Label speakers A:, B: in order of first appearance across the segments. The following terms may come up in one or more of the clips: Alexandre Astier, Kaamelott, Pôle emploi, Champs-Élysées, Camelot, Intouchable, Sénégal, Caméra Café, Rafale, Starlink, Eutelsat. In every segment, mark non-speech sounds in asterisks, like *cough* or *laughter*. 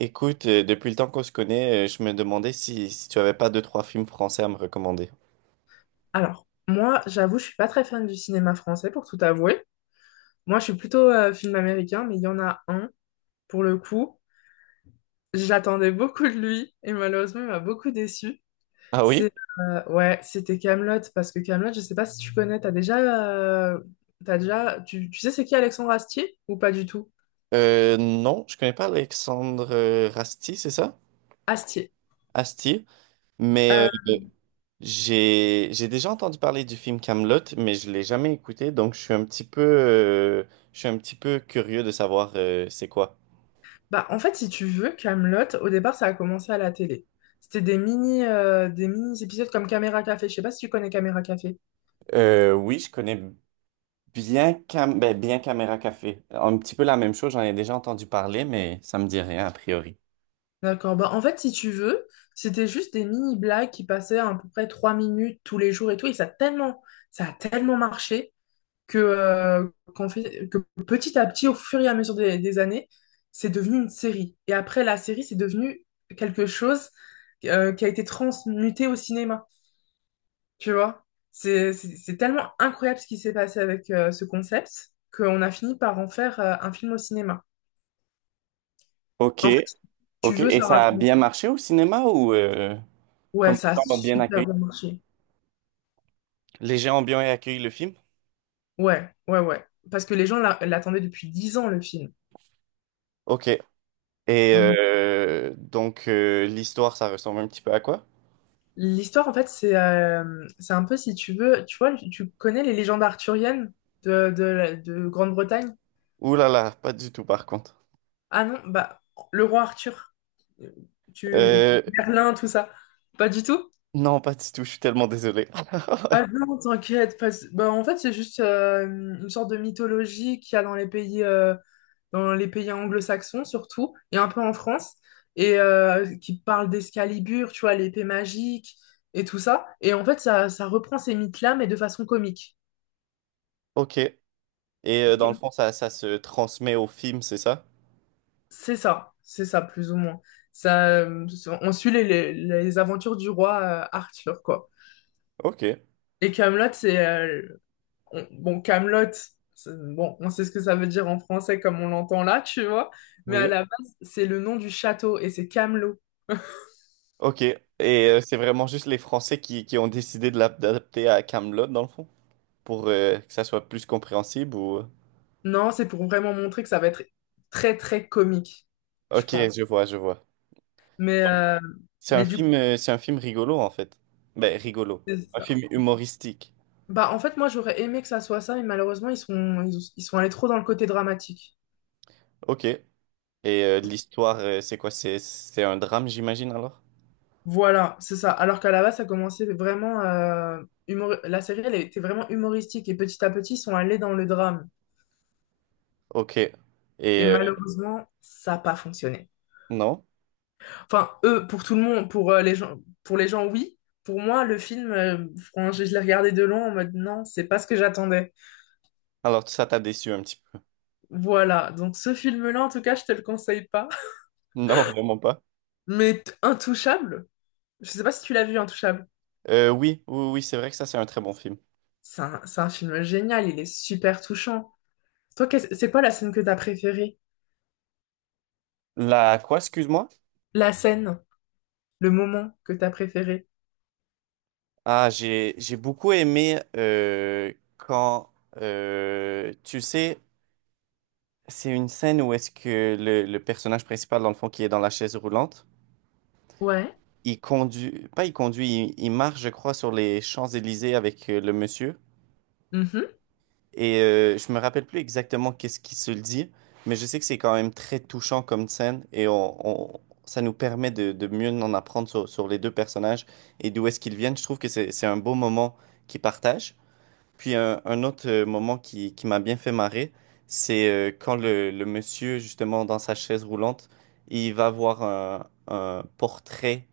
A: Écoute, depuis le temps qu'on se connaît, je me demandais si tu avais pas deux, trois films français à me recommander.
B: Alors, moi, j'avoue, je suis pas très fan du cinéma français, pour tout avouer. Moi, je suis plutôt film américain, mais il y en a un, pour le coup. J'attendais beaucoup de lui, et malheureusement, il m'a beaucoup déçu.
A: Ah oui?
B: C'est, ouais, c'était Camelot parce que Camelot, je sais pas si tu connais, euh, t'as déjà, tu sais c'est qui Alexandre Astier, ou pas du tout?
A: Non, je connais pas Alexandre Rasti, c'est ça?
B: Astier.
A: Astier. Mais
B: Euh,
A: j'ai déjà entendu parler du film Kaamelott, mais je l'ai jamais écouté, donc je suis un petit peu je suis un petit peu curieux de savoir c'est quoi.
B: Bah, en fait, si tu veux, Camelot, au départ, ça a commencé à la télé. C'était des mini épisodes comme Caméra Café. Je sais pas si tu connais Caméra Café.
A: Oui, je connais bien bien Caméra Café. Un petit peu la même chose, j'en ai déjà entendu parler, mais ça me dit rien a priori.
B: D'accord. Bah, en fait, si tu veux, c'était juste des mini-blagues qui passaient à peu près 3 minutes tous les jours et tout. Ça a tellement marché que, euh, que petit à petit, au fur et à mesure des années, c'est devenu une série. Et après, la série, c'est devenu quelque chose qui a été transmuté au cinéma. Tu vois? C'est tellement incroyable ce qui s'est passé avec ce concept qu'on a fini par en faire un film au cinéma.
A: Ok,
B: En fait, si tu
A: ok.
B: veux,
A: Et
B: ça
A: ça a
B: raconte.
A: bien marché au cinéma ou
B: Ouais,
A: comme les
B: ça a
A: gens l'ont bien
B: super
A: accueilli?
B: bien marché.
A: Les gens ont bien accueilli le film?
B: Ouais, ouais, ouais. Parce que les gens l'attendaient depuis 10 ans, le film.
A: Ok. Et
B: Donc,
A: donc l'histoire, ça ressemble un petit peu à quoi?
B: l'histoire, en fait, c'est un peu, si tu veux, tu vois, tu connais les légendes arthuriennes de Grande-Bretagne?
A: Ouh là là, pas du tout par contre.
B: Ah non, bah, le roi Arthur. Euh, Tu...
A: Euh,
B: Merlin, tout ça. Pas du tout?
A: non, pas du tout, je suis tellement désolé.
B: Ah
A: *laughs*
B: non, t'inquiète. Bah, en fait, c'est juste une sorte de mythologie qu'il y a dans les pays anglo-saxons surtout, et un peu en France, et qui parle d'Excalibur, tu vois, l'épée magique et tout ça. Et en fait, ça reprend ces mythes-là, mais de façon comique.
A: Ok. Et dans le fond, ça se transmet au film, c'est ça?
B: C'est ça, plus ou moins. Ça, euh, on suit les aventures du roi Arthur, quoi.
A: Ok.
B: Et Camelot, bon, Camelot. Bon, on sait ce que ça veut dire en français comme on l'entend là, tu vois. Mais à
A: Oui.
B: la base, c'est le nom du château, et c'est Camelot.
A: Ok. Et c'est vraiment juste les Français qui ont décidé de l'adapter à Camelot, dans le fond, pour que ça soit plus compréhensible ou...
B: Non, c'est pour vraiment montrer que ça va être très très comique, je
A: Ok,
B: pense.
A: je vois, je vois.
B: Mais, euh, mais du coup,
A: C'est un film rigolo en fait. Ben, rigolo.
B: c'est
A: Un
B: ça.
A: film humoristique.
B: Bah, en fait, moi, j'aurais aimé que ça soit ça, mais malheureusement, ils sont allés trop dans le côté dramatique.
A: Ok. Et l'histoire, c'est quoi? C'est un drame, j'imagine alors?
B: Voilà, c'est ça. Alors qu'à la base, ça commençait vraiment... humor- La série, elle était vraiment humoristique et petit à petit, ils sont allés dans le drame.
A: Ok. Et
B: Et
A: euh,
B: malheureusement, ça n'a pas fonctionné.
A: non?
B: Enfin, eux, pour tout le monde, pour les gens, oui. Pour moi, franchement, je l'ai regardé de loin en mode non, c'est pas ce que j'attendais.
A: Alors ça t'a déçu un petit peu. *laughs*
B: Voilà, donc ce film-là, en tout cas, je te le conseille pas.
A: Non, vraiment pas.
B: Intouchable, je sais pas si tu l'as vu, Intouchable.
A: Oui, oui, oui, c'est vrai que ça, c'est un très bon film.
B: C'est un film génial, il est super touchant. Toi, c'est quoi la scène que t'as préférée?
A: La quoi, excuse-moi?
B: La scène, le moment que t'as préféré?
A: Ah, j'ai beaucoup aimé quand, tu sais, c'est une scène où est-ce que le personnage principal, dans le fond, qui est dans la chaise roulante.
B: Ouais.
A: Il conduit, pas il conduit, il marche, je crois, sur les Champs-Élysées avec le monsieur.
B: Mhm.
A: Et je me rappelle plus exactement qu'est-ce qu'il se dit, mais je sais que c'est quand même très touchant comme scène et ça nous permet de mieux en apprendre sur les deux personnages et d'où est-ce qu'ils viennent. Je trouve que c'est un beau moment qu'ils partagent. Puis un autre moment qui m'a bien fait marrer, c'est quand le monsieur, justement, dans sa chaise roulante, il va voir un portrait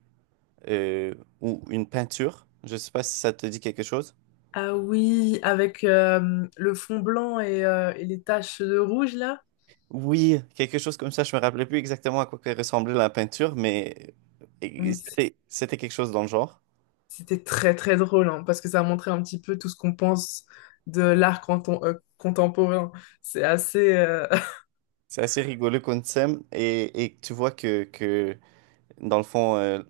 A: euh, ou une peinture. Je ne sais pas si ça te dit quelque chose.
B: Ah oui, avec le fond blanc et et les taches de rouge, là.
A: Oui, quelque chose comme ça. Je me rappelais plus exactement à quoi que ressemblait la peinture, mais et
B: Oui, c-
A: c'était quelque chose dans le genre.
B: C'était très très drôle, hein, parce que ça montrait un petit peu tout ce qu'on pense contemporain. C'est assez... euh,
A: C'est assez rigolo qu'on s'aime et tu vois que dans le fond,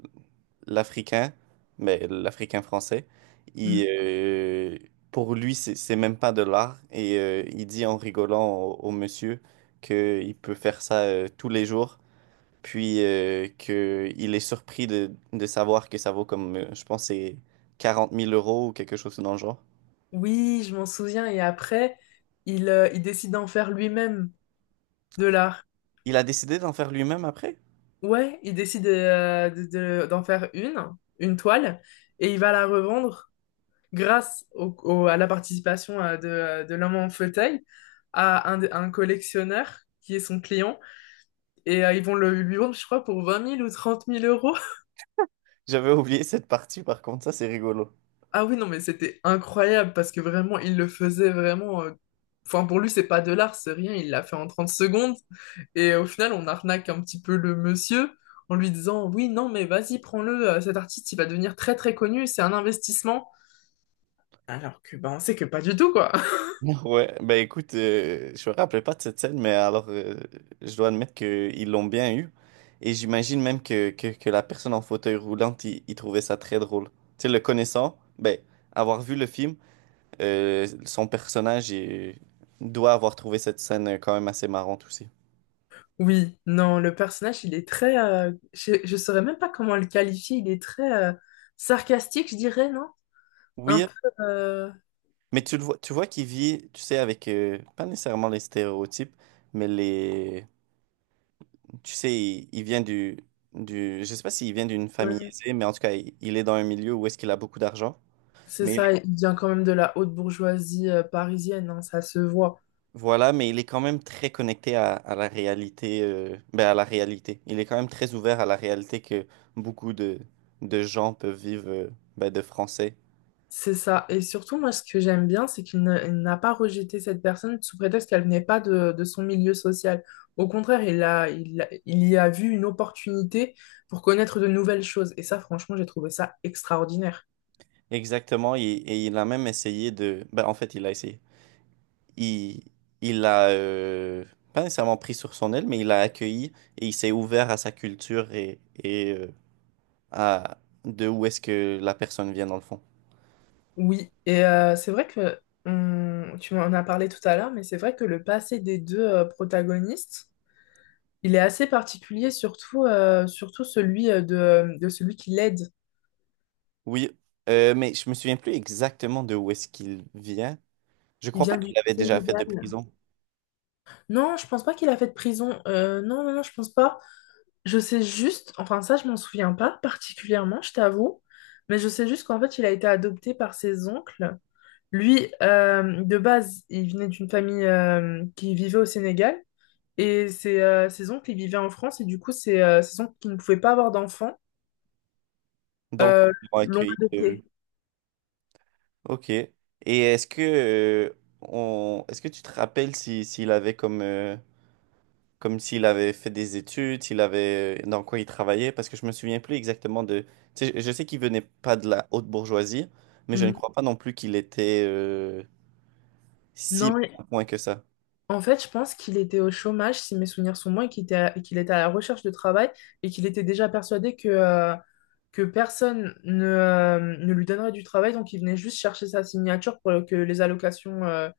A: l'Africain, mais l'Africain français, il,
B: *laughs*
A: euh, pour lui, c'est même pas de l'art et il dit en rigolant au monsieur qu'il peut faire ça tous les jours. Puis que il est surpris de savoir que ça vaut comme, je pense, c'est 40 000 € ou quelque chose dans le genre.
B: Oui, je m'en souviens. Et après, il décide d'en faire lui-même de l'art.
A: Il a décidé d'en faire lui-même après?
B: Ouais, il décide d'en faire une toile, et il va la revendre grâce à la participation de l'homme en fauteuil à un collectionneur qui est son client. Et ils vont lui vendre, je crois, pour 20 000 ou 30 000 euros.
A: J'avais oublié cette partie, par contre, ça c'est rigolo.
B: Ah oui, non, mais c'était incroyable parce que vraiment, il le faisait vraiment. Enfin, pour lui, c'est pas de l'art, c'est rien. Il l'a fait en 30 secondes. Et au final, on arnaque un petit peu le monsieur en lui disant, oui, non, mais vas-y, prends-le. Cet artiste, il va devenir très, très connu. C'est un investissement. Alors que, ben on sait que pas du tout, quoi. *laughs*
A: *laughs* Ouais, ben écoute, je me rappelais pas de cette scène, mais alors je dois admettre qu'ils l'ont bien eu. Et j'imagine même que la personne en fauteuil roulant, il trouvait ça très drôle. Tu sais, le connaissant, ben, avoir vu le film, son personnage il doit avoir trouvé cette scène quand même assez marrante aussi.
B: Oui, non, le personnage, il est très. Je saurais même pas comment le qualifier. Il est très sarcastique, je dirais, non? Un
A: Oui,
B: peu. euh,
A: mais tu le vois, tu vois qu'il vit, tu sais, avec pas nécessairement les stéréotypes, mais les, tu sais, il vient du je sais pas s'il vient d'une famille
B: ouais.
A: aisée, mais en tout cas, il est dans un milieu où est-ce qu'il a beaucoup d'argent.
B: C'est
A: Mais il-
B: ça, il vient quand même de la haute bourgeoisie parisienne, hein, ça se voit.
A: voilà, mais il est quand même très connecté à la réalité, ben à la réalité. Il est quand même très ouvert à la réalité que beaucoup de gens peuvent vivre, ben, de français.
B: C'est ça. Et surtout, moi, ce que j'aime bien, c'est qu'il ne- il n'a pas rejeté cette personne sous prétexte qu'elle venait pas de son milieu social. Au contraire, il y a vu une opportunité pour connaître de nouvelles choses. Et ça, franchement, j'ai trouvé ça extraordinaire.
A: Exactement, et il a même essayé de, ben en fait, il a essayé. il, il a, pas nécessairement pris sur son aile, mais il a accueilli et il s'est ouvert à sa culture et à de où est-ce que la personne vient dans le fond.
B: Oui, et c'est vrai que tu en as parlé tout à l'heure, mais c'est vrai que le passé des deux protagonistes, il est assez particulier, surtout, surtout celui de celui qui l'aide.
A: Oui, mais je me souviens plus exactement de où est-ce qu'il vient. Je
B: Il
A: crois pas
B: vient du
A: qu'il l'avait déjà fait de
B: Sénégal.
A: prison.
B: Non, je pense pas qu'il a fait de prison. Non, non, non, je pense pas. Je sais juste, enfin ça, je m'en souviens pas particulièrement, je t'avoue, mais je sais juste qu'en fait, il a été adopté par ses oncles. Lui, de base, il venait d'une famille qui vivait au Sénégal et ses oncles, ils vivaient en France et du coup, ses oncles qui ne pouvaient pas avoir d'enfants
A: Donc,
B: euh,
A: ils l'ont
B: l'ont
A: accueilli.
B: adopté.
A: Ok. Et est-ce que, est-ce que tu te rappelles si, s'il avait comme comme s'il avait fait des études, s'il avait dans quoi il travaillait, parce que je me souviens plus exactement de. Tu sais, je sais qu'il venait pas de la haute bourgeoisie, mais je ne
B: Hmm.
A: crois pas non plus qu'il était si mal
B: Non,
A: à point que ça.
B: en fait, je pense qu'il était au chômage, si mes souvenirs sont bons, et qu'il était à la recherche de travail et qu'il était déjà persuadé que personne ne, ne lui donnerait du travail. Donc, il venait juste chercher sa signature pour que les allocations euh,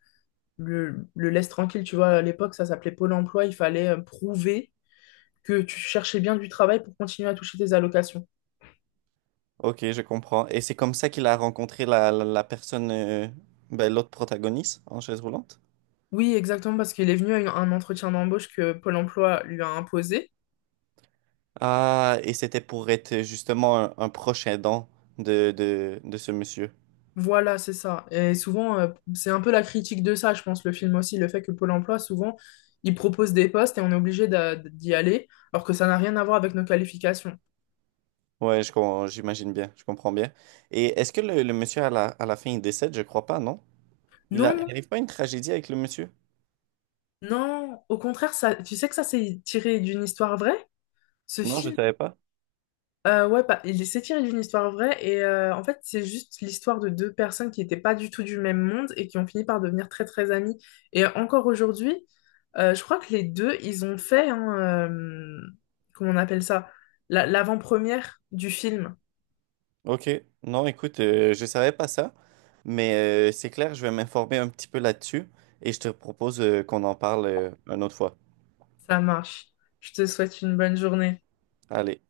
B: le, le laissent tranquille. Tu vois, à l'époque, ça s'appelait Pôle emploi. Il fallait prouver que tu cherchais bien du travail pour continuer à toucher tes allocations.
A: Ok, je comprends. Et c'est comme ça qu'il a rencontré la personne, ben, l'autre protagoniste en chaise roulante.
B: Oui, exactement, parce qu'il est venu à un entretien d'embauche que Pôle emploi lui a imposé.
A: Ah, et c'était pour être justement un proche aidant de ce monsieur.
B: Voilà, c'est ça. Et souvent, c'est un peu la critique de ça, je pense, le film aussi, le fait que Pôle emploi, souvent, il propose des postes et on est obligé d'y aller, alors que ça n'a rien à voir avec nos qualifications.
A: Ouais, j'imagine bien, je comprends bien. Et est-ce que le monsieur à à la fin il décède? Je crois pas, non? Il
B: Non,
A: a, il
B: non,
A: arrive pas une tragédie avec le monsieur?
B: non, au contraire, ça, tu sais que ça, c'est tiré d'une histoire vraie? Ce
A: Non, je
B: film,
A: savais pas.
B: euh, ouais, bah, il s'est tiré d'une histoire vraie et en fait c'est juste l'histoire de deux personnes qui n'étaient pas du tout du même monde et qui ont fini par devenir très très amies. Et encore aujourd'hui, je crois que les deux, ils ont fait, hein, comment on appelle ça, l'avant-première du film.
A: Ok, non, écoute, je savais pas ça, mais c'est clair, je vais m'informer un petit peu là-dessus et je te propose qu'on en parle une autre fois.
B: Ça marche. Je te souhaite une bonne journée.
A: Allez.